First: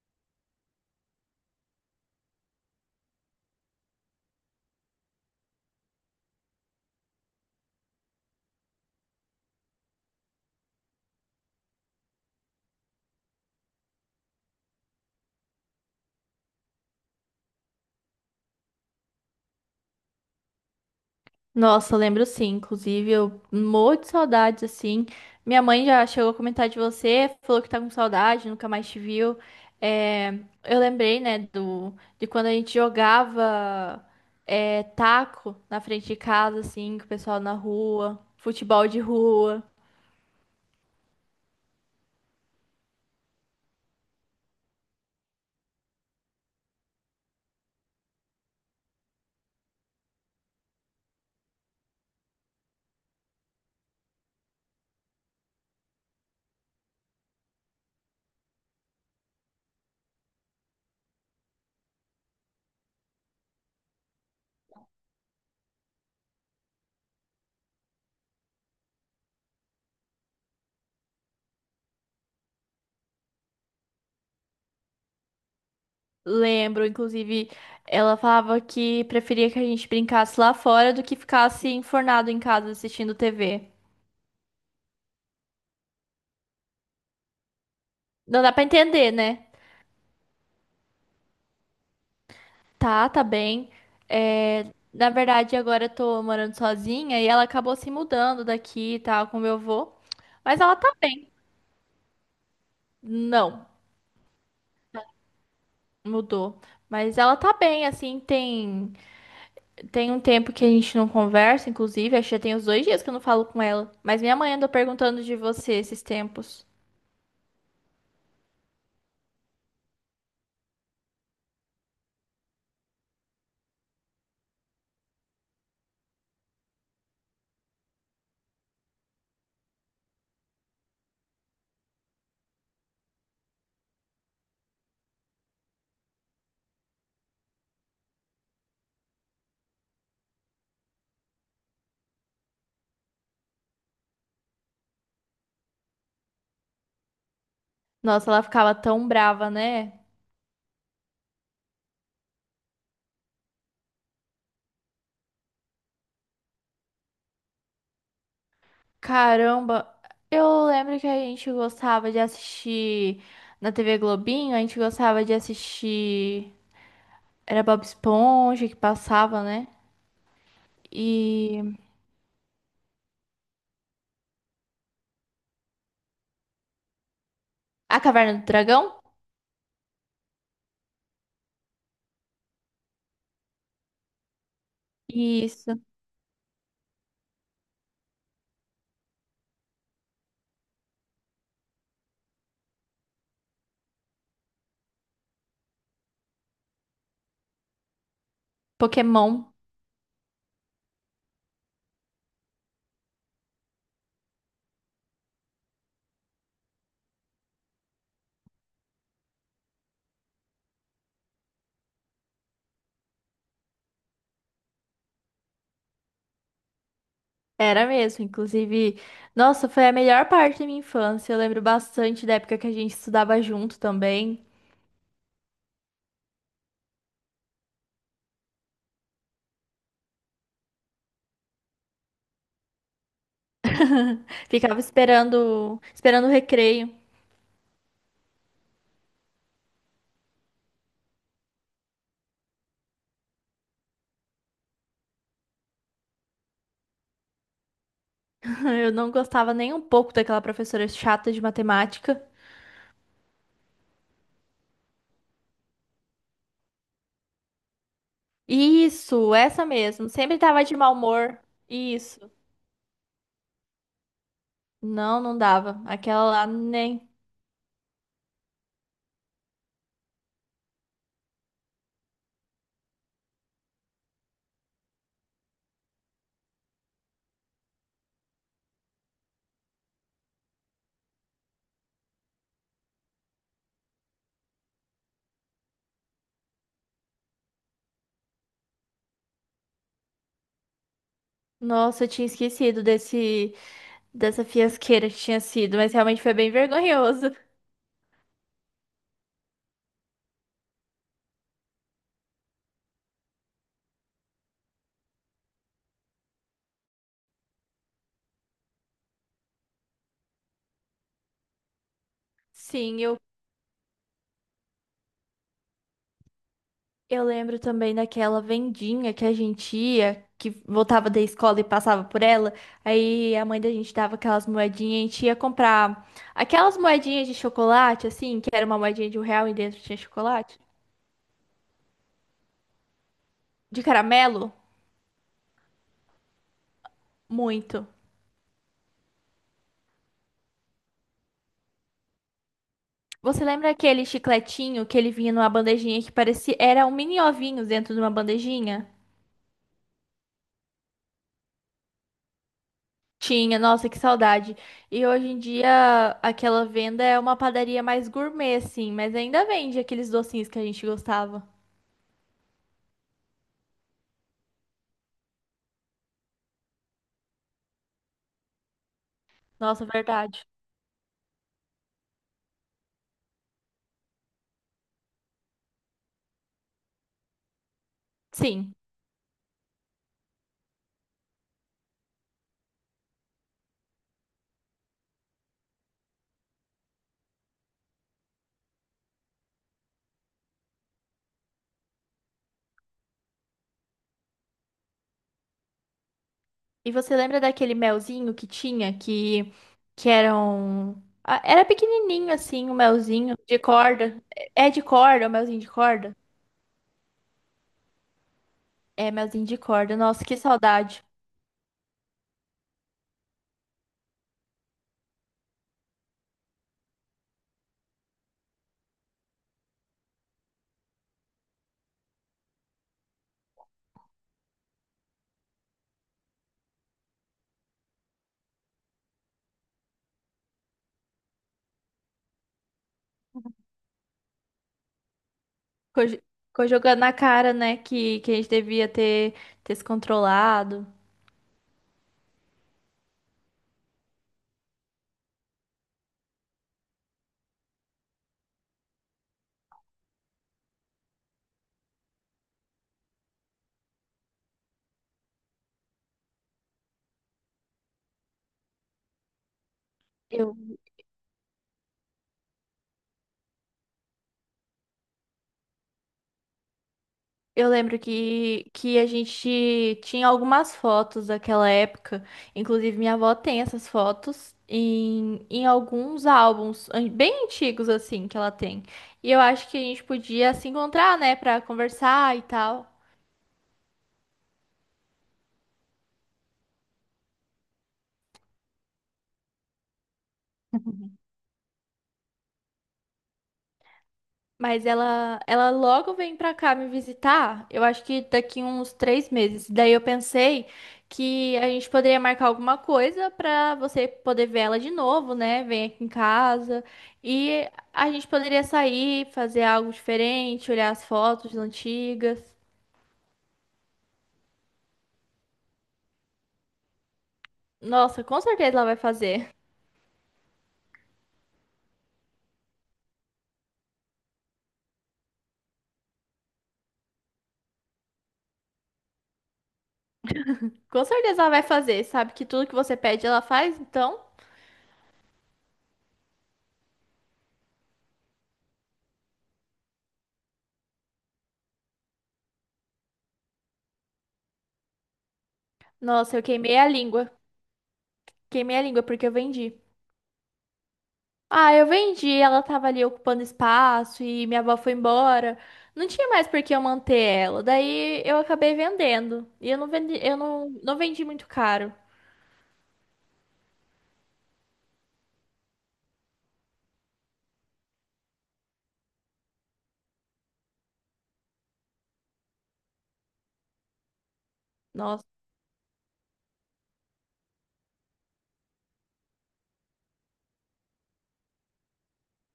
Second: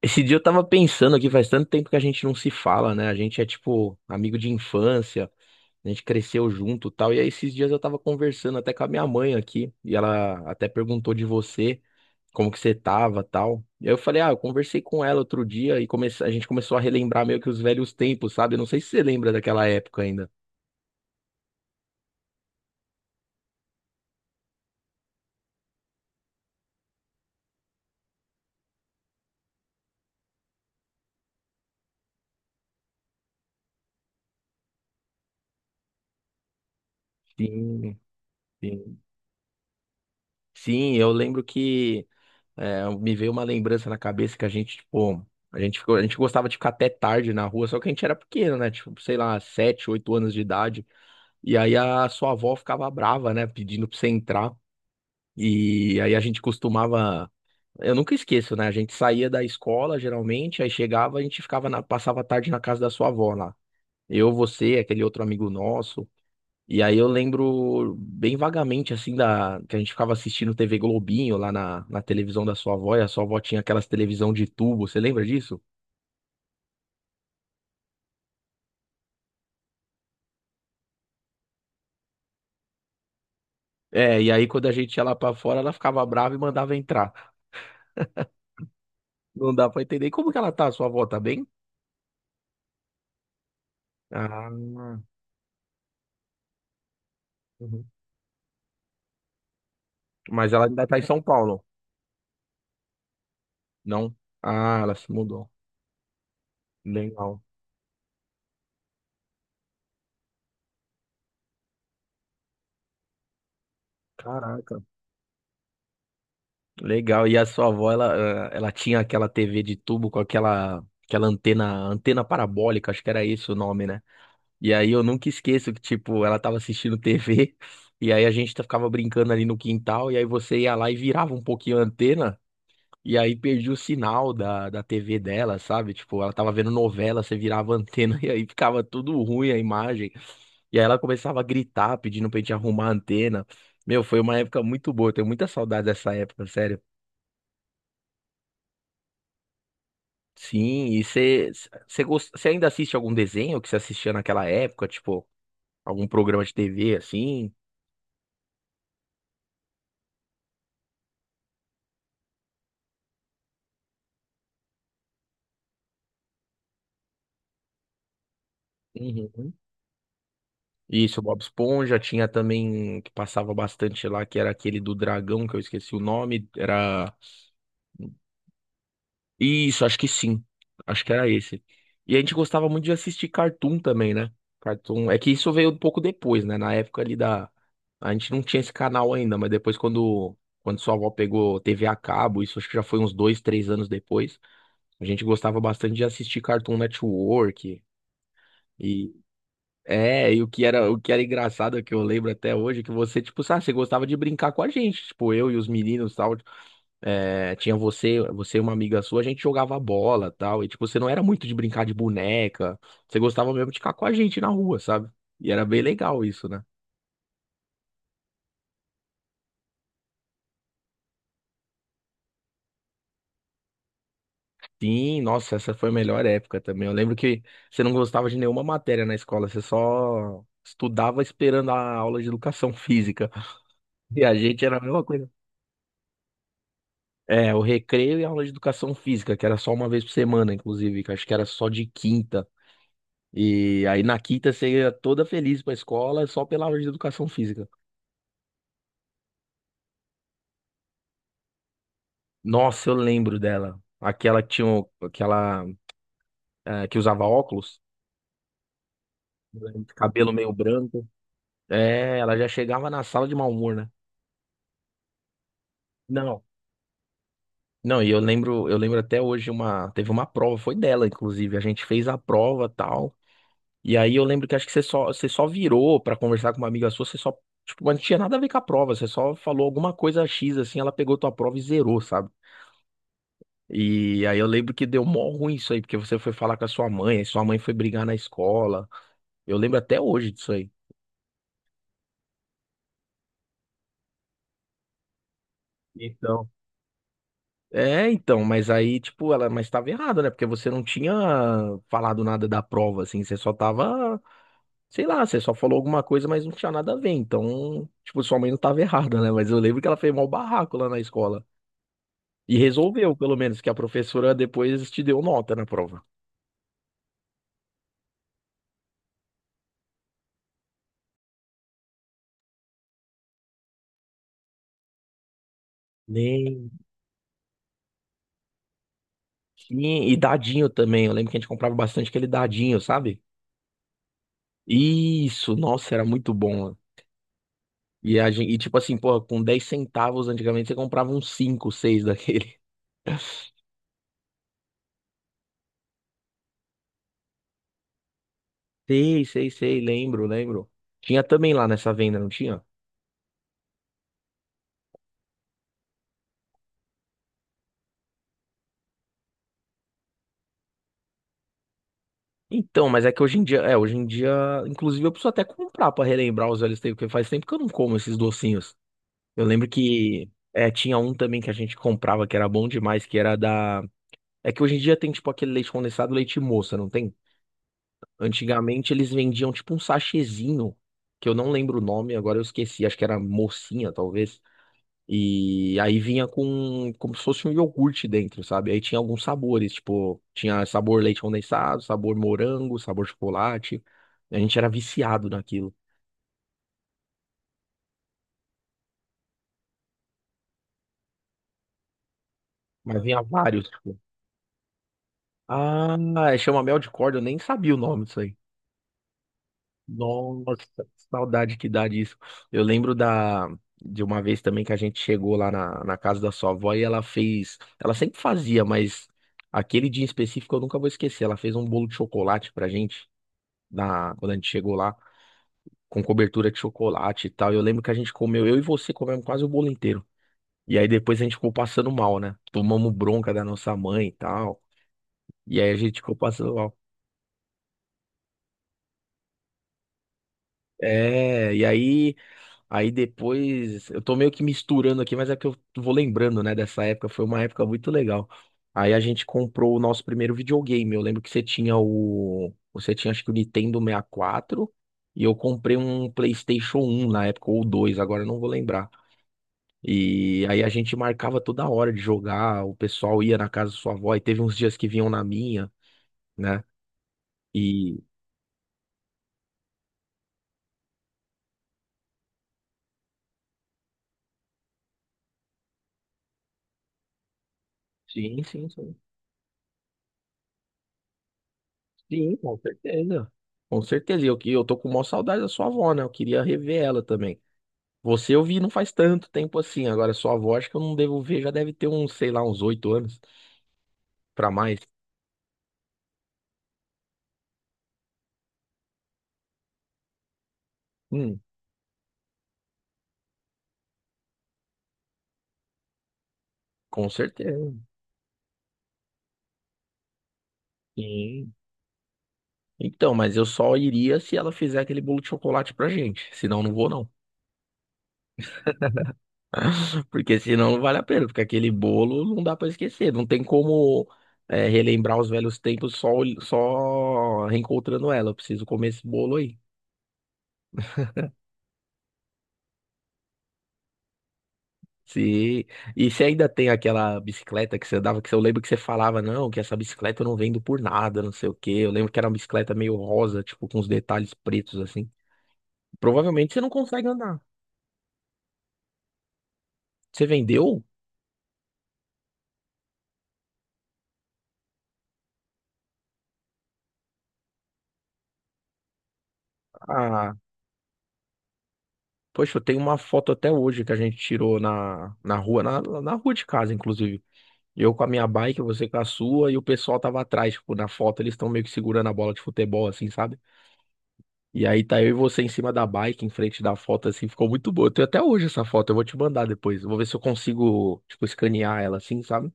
Esse dia eu tava pensando aqui, faz tanto tempo que a gente não se fala, né? A gente é tipo amigo de infância, a gente cresceu junto, e tal. E aí esses dias eu tava conversando até com a minha mãe aqui, e ela até perguntou de você, como que você tava, tal. E aí eu falei, ah, eu conversei com ela outro dia e comece... a gente começou a relembrar meio que os velhos tempos, sabe? Eu não sei se você lembra daquela época ainda. Nossa, eu lembro sim. Inclusive, eu morro de saudades, assim. Minha mãe já chegou a comentar de você, falou que tá com saudade, nunca mais te viu. É, eu lembrei, né, do, de quando a gente jogava é, taco na frente de casa, assim, com o pessoal na Sim, rua, futebol de sim. rua. Sim, eu lembro que... É, me veio uma lembrança na cabeça que a gente, tipo, a gente gostava de ficar até tarde na rua, só que a gente era pequeno, né? Tipo, sei lá, 7, 8 anos de idade. E aí a sua avó ficava brava, né? Pedindo pra você entrar. E aí a gente costumava. Eu nunca esqueço, né? A gente saía da escola, geralmente, aí chegava, a gente ficava passava a tarde na casa da sua avó lá. Eu, você, aquele outro amigo nosso. E aí eu lembro bem vagamente, assim, da que a gente ficava assistindo TV Globinho lá na televisão da sua avó, e a sua avó tinha aquelas televisão de tubo, você lembra disso? Lembro, inclusive, ela falava que preferia que a gente brincasse lá fora do que ficasse enfornado em casa assistindo TV. É, e aí quando a gente ia lá pra fora, ela ficava brava e mandava entrar. Não dá pra entender, né? Não dá pra entender. E como que ela tá, a sua avó, tá bem? Tá, tá bem. Ah, É, uhum. na verdade, agora eu tô morando sozinha e ela acabou se mudando daqui e tal, com meu avô. Mas Mas ela ela ainda tá tá em São bem. Paulo, Não, não? Ah, ela se mudou. mudou. Mas ela Legal. tá bem, assim, tem, tem um tempo que a gente não conversa, inclusive, acho que já tem uns 2 dias que eu não falo com ela. Mas minha mãe andou Caraca. perguntando de você esses tempos. Legal. E a sua avó, ela, ela tinha aquela TV de tubo com aquela, aquela antena, antena parabólica, acho que era esse o nome, né? E aí eu nunca esqueço que, tipo, ela tava assistindo TV, e aí a gente ficava brincando ali no quintal, e aí você ia lá e virava um pouquinho a antena, e aí perdia o sinal da TV dela, sabe? Tipo, ela tava vendo novela, você virava a antena, e aí ficava tudo ruim a imagem. E aí ela começava a gritar, pedindo pra gente arrumar a antena. Meu, foi uma época muito boa, eu tenho muita saudade dessa época, sério. Nossa, ela ficava tão brava, né? Sim, e você ainda assiste algum desenho que você assistia naquela época, tipo, algum programa de TV assim? Caramba, eu lembro que a gente gostava de assistir na TV Globinho, a gente gostava de assistir. Era Bob Esponja que passava, Uhum. né? Isso, Bob E Esponja, tinha também que passava bastante lá, que era aquele do dragão, que eu esqueci o nome, era... A Caverna do Dragão? Isso, acho que sim. Acho que era esse. E a gente gostava muito de assistir Cartoon também, né? Cartoon. É que isso veio um Isso. pouco depois, né? Na época ali da... A gente não tinha esse canal ainda, mas depois quando... Quando sua avó pegou TV a cabo, isso acho que já foi uns dois, três anos depois. A gente gostava bastante de assistir Cartoon Network. E, Pokémon. É, e o que era engraçado que eu lembro até hoje, é que você, tipo, sabe, você gostava de brincar com a gente, tipo, eu e os meninos, e tal, é, tinha você, você e uma amiga sua, a gente jogava bola, e tal, e tipo, você não era muito de brincar de boneca, você gostava mesmo de ficar com a gente na rua, sabe? E era bem legal isso, né? Era mesmo, inclusive. Nossa, foi a melhor parte da minha infância. Eu lembro bastante da época que a gente estudava junto também. Sim, nossa, essa foi a melhor época também. Eu lembro que você não gostava de nenhuma matéria na escola, você só estudava esperando a aula de educação física. E a gente era Ficava a mesma coisa. esperando, esperando o recreio. É, o recreio e a aula de educação física, que era só uma vez por semana, inclusive, que acho que era só de quinta. E aí na quinta você ia toda feliz pra escola só pela aula de educação física. Eu não gostava nem um pouco daquela professora chata de matemática. Nossa, eu lembro dela. Aquela que tinha, aquela, que usava óculos, Isso, essa mesmo. cabelo Sempre meio tava de mau branco. humor. É, Isso. ela já chegava na sala de mau humor, né? Não, não dava. Aquela Não. lá nem. Não, e eu lembro até hoje teve uma prova, foi dela, inclusive. A gente fez a prova, tal. E aí eu lembro que acho que você só virou pra conversar com uma amiga sua, você só, tipo, mas não tinha nada a ver com a prova, você só falou alguma coisa X assim, ela pegou tua prova e zerou, sabe? E aí eu lembro que deu mó ruim isso aí, porque você foi falar com a sua mãe, aí sua mãe foi brigar na escola. Eu lembro até hoje disso aí. Nossa, eu tinha esquecido desse dessa fiasqueira que tinha sido, mas realmente foi Então. bem vergonhoso. É, então, mas aí, tipo, ela, mas tava errado, né? Porque você não tinha falado nada da prova, assim, você só tava, sei lá, você só falou alguma coisa, mas não tinha nada a ver. Então, tipo, sua mãe não tava errada, né? Mas eu lembro que ela fez mó barraco lá na escola. E Sim, resolveu, eu, pelo menos, que a professora depois te deu nota na prova. eu lembro também daquela vendinha que a gente ia, que voltava da escola e passava por ela. Aí a mãe da gente dava aquelas moedinhas, a gente ia comprar Nem. aquelas moedinhas de chocolate, assim, que era uma moedinha de um real e dentro tinha Sim, e chocolate. dadinho também. Eu lembro que a gente comprava bastante aquele dadinho, sabe? De caramelo? Isso, nossa, era muito bom. Muito. E tipo assim, pô, com 10 centavos antigamente você comprava uns 5, 6 daquele. Você lembra aquele chicletinho que ele vinha numa bandejinha que parecia. Era um mini ovinho dentro de uma bandejinha? Sei, sei, sei, lembro, lembro. Tinha também lá nessa venda, não tinha? Tinha, nossa, que saudade. E hoje em dia aquela venda é uma padaria mais gourmet, assim, mas ainda vende aqueles docinhos que a gente gostava. Então, mas é que hoje em dia, é, hoje em dia, inclusive eu preciso até comprar pra relembrar os velhos tempos, porque faz tempo que eu não como esses docinhos. Eu lembro Nossa, que verdade. é, tinha um também que a gente comprava que era bom demais, que era da... É que hoje em dia tem tipo aquele leite condensado, leite moça, não tem? Sim. Antigamente eles vendiam tipo um sachêzinho, que eu não lembro o nome, agora eu esqueci, acho que era mocinha, talvez. E aí vinha com como se fosse um iogurte dentro, sabe? Aí tinha alguns sabores, tipo, tinha sabor leite condensado, sabor morango, sabor chocolate. A gente era viciado naquilo, E você lembra daquele melzinho que tinha, que era um ah, era pequenininho, assim, o mas vinha melzinho de vários, tipo. corda. É é de corda, o melzinho de Ah, corda? chama mel de corda, eu nem sabia o nome disso aí. É, melzinho de corda. Nossa, que Nossa, saudade. saudade que dá disso. Eu lembro da de uma vez também que a gente chegou lá na casa da sua avó e ela fez, ela sempre fazia, mas aquele dia em específico eu nunca vou esquecer. Ela fez um bolo de chocolate pra gente na quando a gente chegou lá com cobertura de chocolate e tal. E eu lembro que a gente comeu, eu e você comemos quase o bolo inteiro. E aí depois a gente ficou passando mal, né? Tomamos bronca da nossa mãe e tal. E aí a gente Ficou ficou jo- passando Ficou mal. jogando na cara, né, que a gente devia ter se controlado. É, e aí Aí depois, eu tô meio que misturando aqui, mas é que eu vou lembrando, né, dessa época, foi uma época muito legal. Aí a gente comprou o nosso primeiro videogame. Eu lembro que você tinha o, você tinha acho que o Nintendo 64 e quatro e eu comprei um PlayStation um na época ou 2. Agora eu não vou lembrar. E Eu aí a gente marcava toda hora de jogar, o pessoal ia na casa da sua avó e teve uns dias que vinham na minha, né? Eu lembro E que a gente tinha algumas fotos daquela época. Inclusive, minha avó tem essas fotos em alguns bem antigos, assim, que sim, ela sim, tem. sim. E eu acho que a gente podia se encontrar, né, pra Sim, conversar e com tal. certeza. Com certeza. E eu, eu tô com maior saudade da sua avó, né? Eu queria rever ela também. Você eu vi não faz tanto tempo assim. Agora, sua avó, acho que eu não devo ver, já deve ter uns, sei lá, uns 8 anos pra mais. Mas ela logo vem pra cá me visitar, eu acho que daqui uns 3 meses. Daí eu pensei Hum, que a gente poderia marcar alguma coisa pra você poder ver ela de novo, né? Vem aqui em casa. com E certeza. a gente poderia sair, fazer algo diferente, olhar as Sim. fotos antigas. Então, mas eu só iria se ela fizer aquele bolo de chocolate pra gente. Senão, não vou, não. Nossa, com certeza ela vai fazer. Porque senão não vale a pena. Porque aquele bolo não dá pra esquecer. Não tem como. É, relembrar os velhos tempos só, só reencontrando ela. Eu preciso comer esse bolo aí. Com certeza ela vai fazer. Sabe que tudo que você pede ela faz, então. Sim. E você ainda tem aquela bicicleta que você dava, que você... eu lembro que você falava, não, que essa bicicleta eu não vendo por nada, não sei o quê. Eu lembro que era uma bicicleta meio rosa, tipo, com os detalhes pretos, assim. Nossa, eu Provavelmente você não queimei a consegue língua. andar. Queimei a língua porque eu vendi. Você vendeu? Ah, eu vendi, ela tava ali ocupando espaço e minha avó foi embora. Não tinha mais por que eu manter ela. Daí eu acabei vendendo. E eu não vendi, Ah, eu não, não vendi muito caro. poxa, eu tenho uma foto até hoje que a gente tirou na rua, na rua de casa, inclusive. Eu com a minha bike, você com a sua, e o pessoal tava atrás, tipo, na foto eles estão meio que segurando a bola de futebol, assim, sabe? E aí tá eu e Nossa, você em cima da bike, em frente da foto, assim, ficou muito boa. Eu tenho até hoje essa foto, eu vou te mandar depois. Eu vou ver se eu consigo, tipo, escanear ela assim, sabe?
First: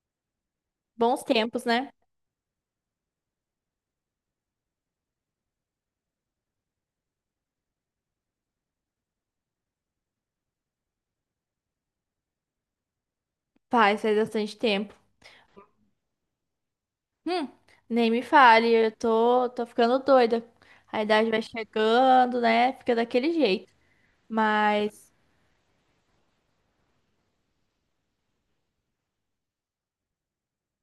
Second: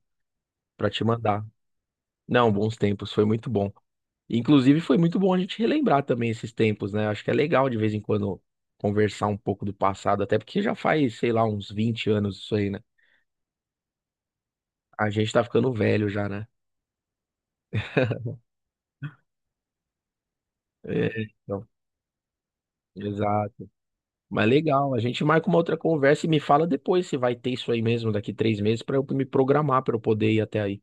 Pra te bons mandar. tempos, né? Não, bons tempos, foi muito bom. Inclusive, foi muito bom a gente relembrar também esses tempos, né? Acho que é legal de vez em quando conversar um pouco do passado, até porque já faz, sei lá, uns 20 anos isso aí, né? Faz, faz bastante tempo. A gente tá ficando velho já, né? Hum, nem me fale, tô ficando doida. A É, idade vai então, chegando, né? Fica daquele exato. jeito. Mas legal, a Mas gente marca uma outra conversa e me fala depois se vai ter isso aí mesmo daqui 3 meses para eu me programar para eu poder ir até aí.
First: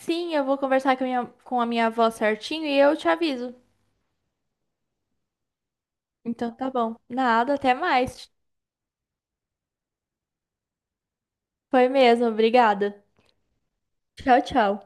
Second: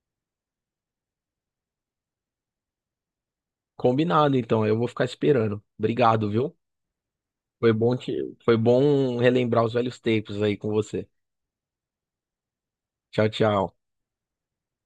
sim, eu vou conversar com a com a minha avó certinho e eu te aviso. Combinado, então, eu vou ficar esperando. Obrigado, viu? Então tá bom. Nada, Foi até bom te... mais. Foi bom relembrar os velhos tempos aí com você. Foi mesmo, obrigada. Tchau, tchau. Tchau, tchau.